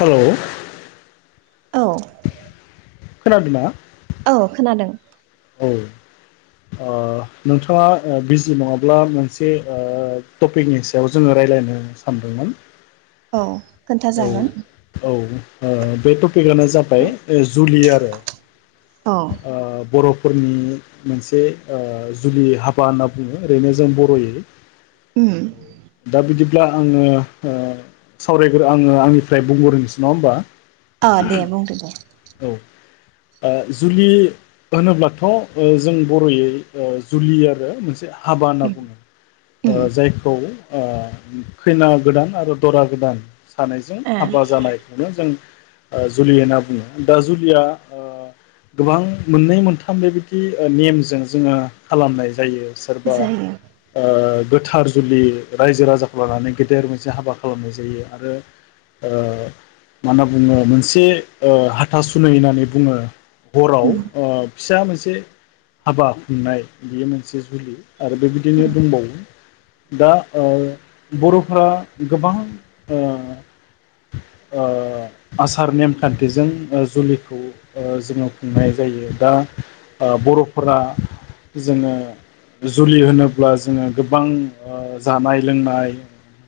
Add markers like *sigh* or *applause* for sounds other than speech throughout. हेल'। औ। खोनादोंना? औ खोनादों। औ नोंथाङा बिजि नङाब्ला मोनसे टपिकनि सायाव जोङो राय्लायनो सानदोंमोन। औ खोन्था औ जागोन। औ ओ बे टपिकआनो जाबाय जुलि आरो औ बर'फो -फोरनि मोनसे जुलि हाबा होनना बुङो ओरैनो जों बर'यै उम दाबिदि -ब्ला आङो सावरायग आङो आंनिफ्राय बुंग रोंसै नङा होमबा? औ दे बुंदो दे। औ ओ जुलि होनोब्ला थ जों बर'यै जुलि आरो मोनसे हाबा होनना उम बुङो उम जायखौ अ खैना गोदान आरो दरा गोदान सानैजों ए हाबा जानायखौनो जों जुलि होनना बुङो दा जुलिया गोबां मोननै मोनथाम थाम बेबायदि नेमजों जोङो खालामनाय जायो। सोरबा जायो गोथार जुलि रायजो राजाखौ लानानै गेदेर मोनसे हाबा खालामनाय जायो आरो माना बुङो मोनसे हाथा सुुनै होननानै बुङो। हराव उम ओ फिसा मोनसे हाबा खुंनाय बियो मोनसे जुलि आरो बेबायदिनो उम दंबावो दा बर'फोरा गोबां आसार नेमखान्थिजों जुलिखौ जोङो खुंनाय जायो दा बर'फोरा जोङो जुलि होनोब्ला जोङो गोबां जानाय -लोंनाय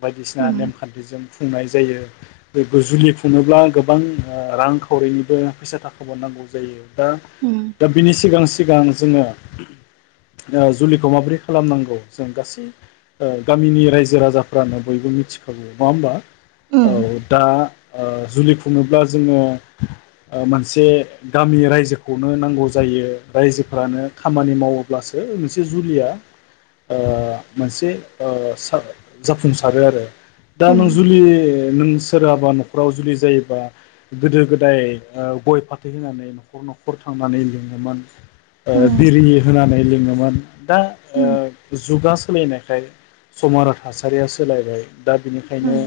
बायदिसिना उम नेमखान्थिजों खुंनाय जायो बे जुुलि खुङोब्ला गोबां रां खावरिनिबो फैसा थाखाब नांगौ जायो। दा उम सिगां -सिगां जोङो जुलिखौ माबोरै खालामनांगौ जों गासै गामिनि रायजो- राजाफ्रानो बयबो मिथिखागौ नङा होमबा? उम औ दा जुलि खुड़ोब्ला जोङो मोनसे गामि रायजोखौनो नांगौ जा जायो रायजोफ्रानो खामानि मावोब्लासो मोनसे जुलिया मोनसे जाफुंसारो आरो दा उम नों उम जुलि नों सोरहाबा न'खराव जुलि जायोबा गोदो -गोदाय गय फाथै होनानै न'खर -न'खर थांनानै लों हमोन बिरिनि होनानै बे लिङोमोन दा ओ उम जुगा सोलायनायखाय सम आरो थासारिया सोलायबाय दा बिनिखायनो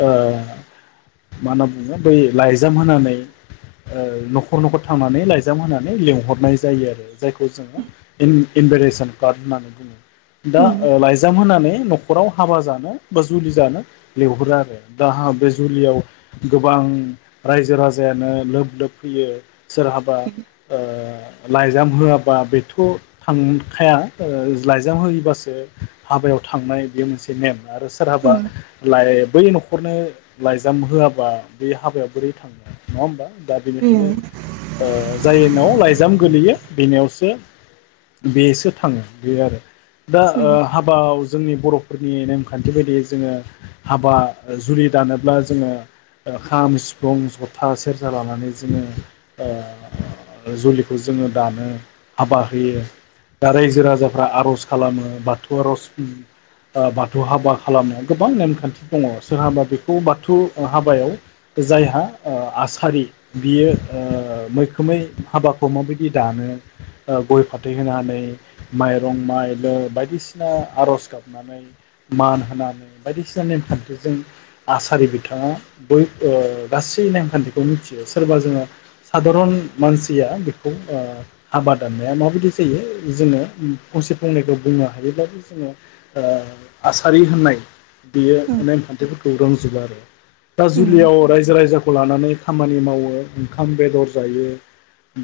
मा होनना बुङो बै लाइजाम होनानै न'खर न'खर थांनानै लाइजाम होनानै लिंहरनाय जायो आरो जायखौ जोङो इनभिटेसन कार्ड होननानै बुङो उम दा लाइजाम होनानै नख न'खराव हाबा जानो बा जुलि जानो लिंहरो आरो दा बे जुलियाव गोबां रायजो राजायानो लोब लोब फैयो सोरहाबा लाइजाम होआबा बेथ' थांखाया लाइजाम होयोबासो हाबायाव थांनाय बेयो मोनसे नेम आरो सोरहाबा उम लाइ बै न'खरनो लाइजाम होआबा बे हाबायाव बोरै थांनो नङा होमबा दा उम बेनिखायनो उम नाव लाइजाम गोलैयो बेनियावसो बेसो थाङो बे आरो दा उम हाबाव जोंनि बर'फोरनि नेमखान्थि बायदियै जोङो हाबा जुलि दानोब्ला जोङो खाम सिफुं जथा सेरजा लानानै जोङो जुलिखौ जोङो दानो हाबा होयो दा रायजो राजाफ्रा आर'ज खालामो बाथौ आर'ज बाथौ हाबा खालामनायाव गोबां नेमखान्थि दङ सोरहाबा बेखौ बाथौ हाबायाव जायहा आसारि बियो मै खोमै हाबाखौ माबायदि दानो गय फाथै होनानै माइरं माइ बायदिसिना आरज गाबनानै मान होनानै बायदिसिना नेमखान्थिजों आसारि बिथाङा बै गासै नेमखान्थिखौ मिथियो सोरबा जोङो सादारन मानसिया बेखौ हाबा दाननाया माबायदि जायो जोङो फंसे फंनैखौ बुंनो हायोब्लाबो जोङो आसारि होननाय। बियो उम नेमखान्थिफोरखौ रों जोबो आरो दा उम उम जुलियाव रायजो राजा खौ लानानै खामानि मावो ओंखाम बेदर जायो।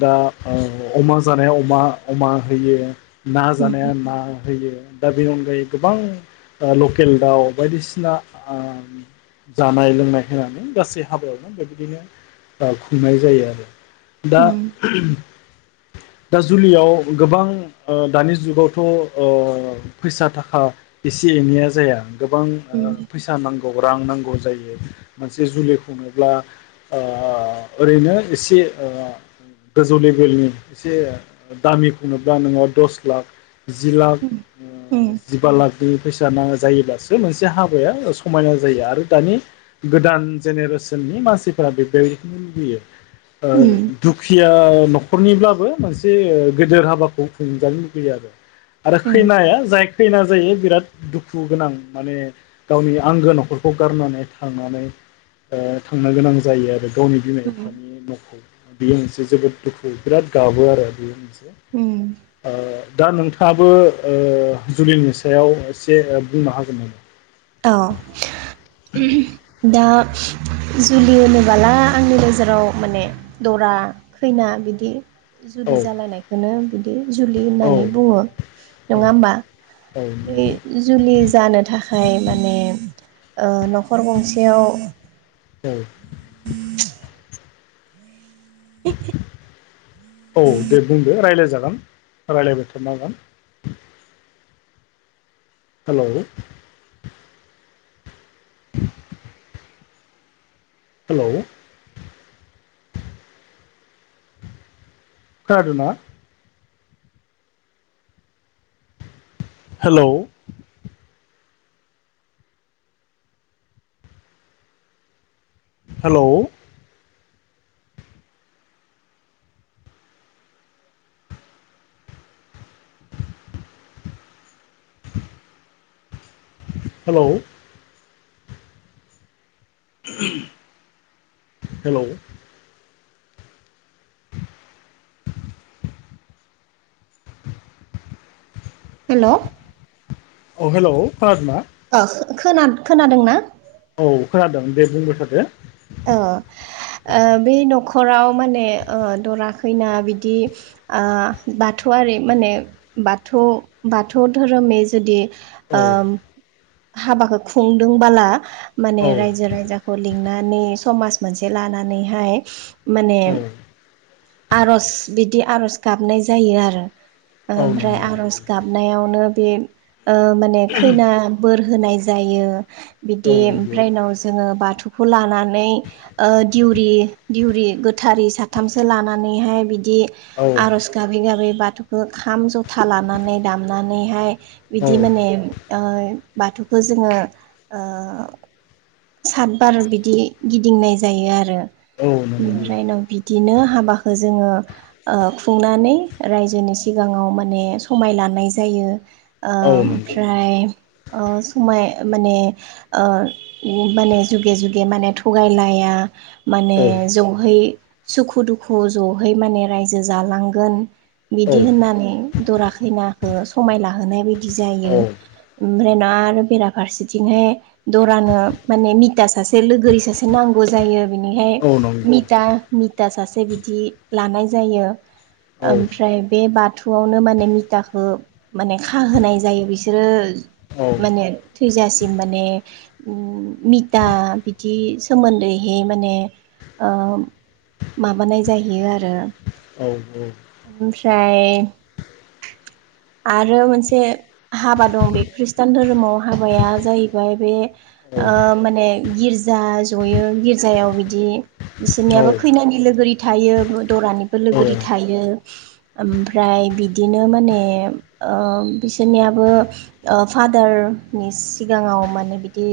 दा अमा जानायाव अमा अमा होयो। ना जानाया उम ना होयो दा बेनि अनगायै गोबां लकेल दाउ बायदिसिना जानाय लोंनाय होनानै गासै हाबायावनो बेबायदिनो खुंनाय जायो आरो। दा दा जुलियाव गोबां दानि जुगावथ' फैसा थाखा एसे एनैया जाया। गोबां उम फैसा नांगौ रां नांगौ जायो मोनसे जुलि खुंनोब्ला ओरैनो एसे गोजौ लेभेलनि एसे दामिखौनोब्ला नोङाव दस लाख जि लाख जिबा लाख फैसा नाङा जायोब्लासो मोनसे हाबाया समायना जायो आरो दानि गोदान जेनेरेसननि मानसिफोरा बे बेबायदिखौनो लुबैयो दुखिया न'खरनिब्लाबो मोनसे गेदेर हाबाखौ खुंजानो लुुबैयो आरो आरो खैनाया जाय खैना जायो बिराद दुखु गोनां माने गावनि आंगो न'खरखौ गारनानै थांनानै थांनो गोनां जायो आरो गावनि बिमा बिफानि न' बियो मोनसे जोबोद दुखु बिराद गाबो आरो बेयो मोनसे उम ओ दा नोंथाङाबो जुलिनि सायाव एसे बुंनो हागोन नामा औ दा जुलि होनोबाला आंनि नोजोराव माने दरा खैना बिदि औ जुलि जालायनायखौनो बिदि जुलि औ होननानै बुङो औ नङा होमबा औ बे नंगौ जुलि जानो थाखाय माने ओ न'खर गंसेयाव औ *unintelligible* *unintelligible* औ दे बुंदो रायलायजागोन रायलायबाय थारनो हागोन हेल' *unintelligible* हेल' खोनादोना हेल' हेल' *unintelligible* हेल' हेल' *unintelligible* हेल' औ हेल' खोनादोना? अ खोना खोनादोंना औ खोनादों दे बुंबाय थादो औ बे नखर हराव माने ओ दरा खैना बिदि ओ बाथौआरि माने बाथौ बाथौ धोरोमनि जुदि औ ओम हाबाखौ खुंदोंबाला माने औ रायजो राजाखौ लिंनानै समाज मोनसे लानानैहाय माने औ आरज बिद दि आरज गाबनाय जायो आरो औ ओमफ्राय नंगौ आरज गाबनायावनो बे ओ माने खैना फोर होनाय जायो। बिदि औ नंगौ ओमफ्राय उनाव जोङो बाथ थौखौ लानानै ओ दिउरि दिउरि गोथारि साथामसो लानानैहाय बि बिदि औ आर'ज गाबै गाबै बाथ बाथौखौ खाम ज'था लानानै दामनानैहाय औ बिदि माने ओ बाथौखौ जोङो ओ सात बार बिदि गिदिंनाय जायो आरो औ नंगौ ओमफ्राय उनाव बिदिनो हाबाखौ जोङो ओ खुंनानै रायजोनि सिगाङाव माने समाय लानाय जायो। ओ औ नंगौ ओमफ्राय ओ समाय माने ओ माने जुगे जुगे माने थगायलाया माने औ ज'है सुखु-दुखु ज'है माने रायजो जालांगोन। बिदि होननानै दरा खैनाखौ समायला होना बि बि जायो औ ओमफ्राय ना आरो बेराफारसेथिंहाय दरानो माने मिता सासे लोगोरि सासे नांगौ जायो बिनिहाय औ नंगौ मिता मिता सासे बिदि लानाय जायो। औ ओमफ्राय बे बाथौ आवनो माने मिथाखौ माने खाहोनाय जायो बिसोरो औ माने थैजासिम माने उम मिथा बिदि सोमोन्दैहै माने ओ माबानाय जाहैयो आरो औ औ य आरो मोनसे हाबा दं बे ख्रि ष्टान धोरोमाव हाबाया जाहैबाय बे ओ माने गिरज जा ज'यो गिर्जायाव बिदि बिसोरनियाबो खैनानि लोगोरि थायो दरानिबो औ लोगोरि थायो। ओमफ्राय बिदिनो माने ओ बिसोरनियाबो ओ फादारनि सिगाङाव माने बिदि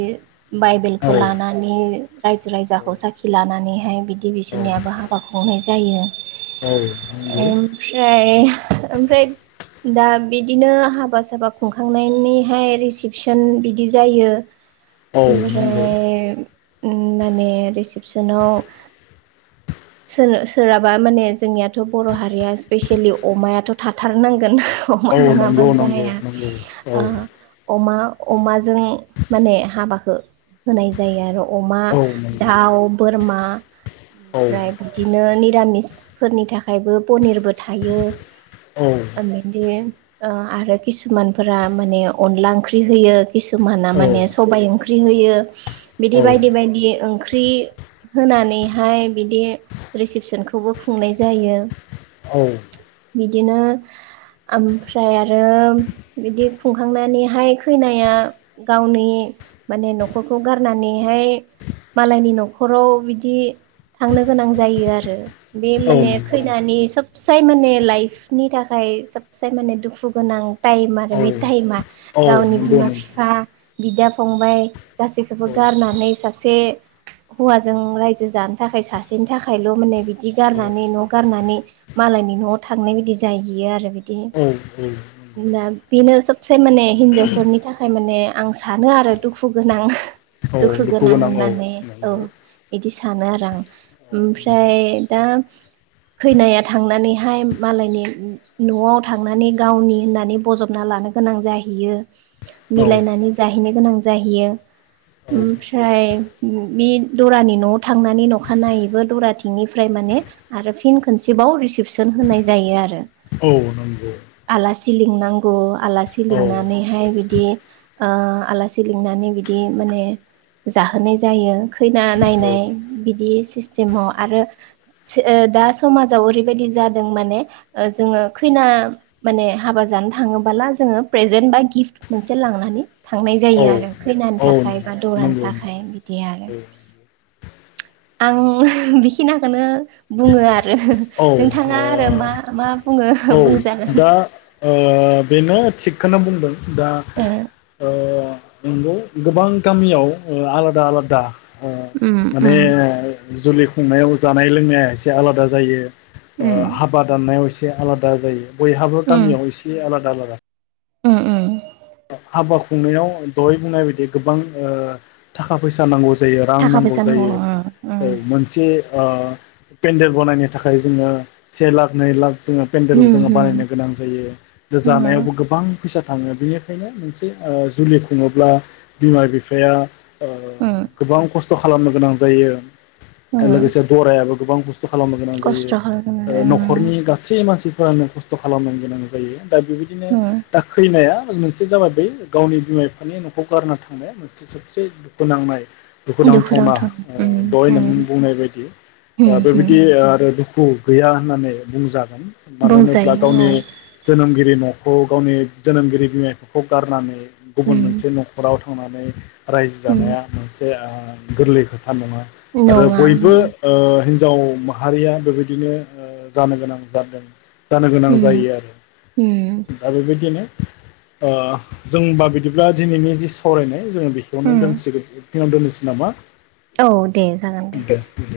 बाइबेलखौ लानानै रायजो रायजाखौ साखि लानानैहाय बिदि बिसोरनियाबो हाबा खुंनाय जायो औ नंगौ ओमफ्राय ओमफ्राय दा बिदिनो हाबा साबा खुंखांनायनि बेहाय रिसिपसन बिदि जायो औ नंगौ ओमफ्राय माने रिसिपसनाव सोरहाबा माने जोंनियाथ' बर' हारिया स्पेसेयेलि अमायाथ' थाथारनांगोन अमा औ नङाबो नंगौ नंगौ जाया नंगौ औ ओ अमा अमाजों माने हाबाखौ होनाय जायो आरो अमा औ नंगौ दाउ बोरमा औ ओमफ्राय बिदिनो निरामिसफोरनि थाखायबो पनिरबो थायो दि आरो किसुमानफोरा माने अनला ओंख्रि होयो किसुमाना औ माने सबायाइ ओंख्रि होयो बिदि औ बायदि बायदि ओंख्रि होनानैहाय बिदि रिसिपसनखौबो खुंनाय जायो औ बिदिनो ओमफ्राय आरो बिदि खुं थांखांनानैहाय खैनाया गावनि माने न'खरखौ गारनानैहाय मालायनि न'खराव बिदि थांनो गोनां जायो आरो बे औ माने नंगौ खैनि सब *unintelligible* माने लाइफनि थाखाय सबसे माने दुखु गोनां टाइम आरो औ बे टाइमा औ गावनि नंगौ बिमा नंगौ बिफा बिदा फंबाय गासैखौबो औ गारनानै सासे हौवाजों रायजो जानो थाखाय सासेनि थाखायल' माने बिदि औ गारनानै न' गारनानै मालायनि न'आव थांनाय बादि जाहैयो आरो बिदि औ नंगौ दा बेनो सब साय माने हिनजावफोरनि थाखाय माने आं सानो आरो दुखु गोनां औ दुखु गोनां औ होननानै औ नंगौ बिदि सानो आरो आं औ ओमफ्राय नंगौ दा खैनाया थांनानैहाय मालायनि न'आव थांनानै गावनि होननानै बजबना लानो गोनां जाहैयो औ मिलायनानै जाहैनो गोनां जाहैयो औ ओमफ्राय बे दरानि न'आव थांनानै अखानायैबो दराथिंनिफ्राय माने आरो फिन खनसेबाव रिसिपसन होनाय जायो आरो औ नंगौ सिलिं नांगौ आलासि आसि औ नंगौ नंगौ लिंनानैहाय बिदि आलासि लिंनानै बिदि माने जाहोनाय जायो खैना औ नायनाय बिदि सिस्टेमाव आरो दा समाजाव ओरैबायदि जादों माने जोङो खैना माने हाबा जानो थाङोबोला जोङो प्रेजेन्ट बा गिफ्ट मोनसे लांनानै थांनाय जायो आरो खैनाानि थाखाय बा दरानि थाखाय बिदि आरो *inaudible* आं बेखिनिखौनो बुङो आरो ओ नोंथाङा मा- मा बुंङो औ बुं दा ओ बेनो थिग खोनो बुंदों दा ओ नंगौ गोबां गामियाव ओ आलादा आलादा ओ उम माने उम जुलि खुंनायाव जा जानाय लोंनाया एसे आलादा जायो ओ उम हाबा दाननायाव इसे एसे आलादा जायो बयहाबो उम गामियाव एसे आलादा आलादा *unintelligible* उम उम हाबा खुंनायाव दहय बुंनाय बायदि गोबां ओ थाखा फैसा नांगौ जायो रां थाखा नांगौ फैसा जायो औ मोनसे ओ पेन्देल बनायनो थाखाय जोङो से लाख नै लाख जोङो पेन्देल उम जोङो उम बानायनो गोनां जायो उम जानायावबो गोबां फैसा थाङो बिनि खायनो मोनसे जुलि खुङोब्ला बिमा बिफाया ओ उम गोबां खस्थ' खा खालामनो गोनां जायो उम लोगोसे दरायाबो गोबां बुस स्थ' खालामनो गोनां जायो खस्थ' खालामगोन आरो न'खरनि गासै मानसि फोरानो कस्त' खालामनो गोनां जायो। दा बेबादिनो उम दा खैनाया *unintelligible* मोनसे जाबाय बै गावनि बिमा बिफानि न'खौ गारना थांनाया मोनसे सबसे दुखु नांनाय दुखु दुखुुनांथावना नांथाव दह'य नों उम बुंनाय बायदि बेबादि आरो दु दुखु गैया होननानै बुंजादों मानो होनोब्ला बुंजायो गावनि औ जोनोमगिरि न' खौ गावनि जोनोमगिरि बिमा बि खौ गारनानै गुबुन मोनसे उम न'खराव थांनानै रायजो जानाया मोनसे ओ गोरलै खो था नङा आरो नङा बयबो ओ हि नजाव माहारिया बेबायदिनो ओ जानो गोनां जादों। जानो गोनां उम जायो आरो उम दा बेबायदिनो ओ जों बा बिदिब्ला दिनैनि जि सावरायनाय जोङो बेखौनो उम दोनसिगोन नाव दोननोसै नामा। औ दे जागोन दे।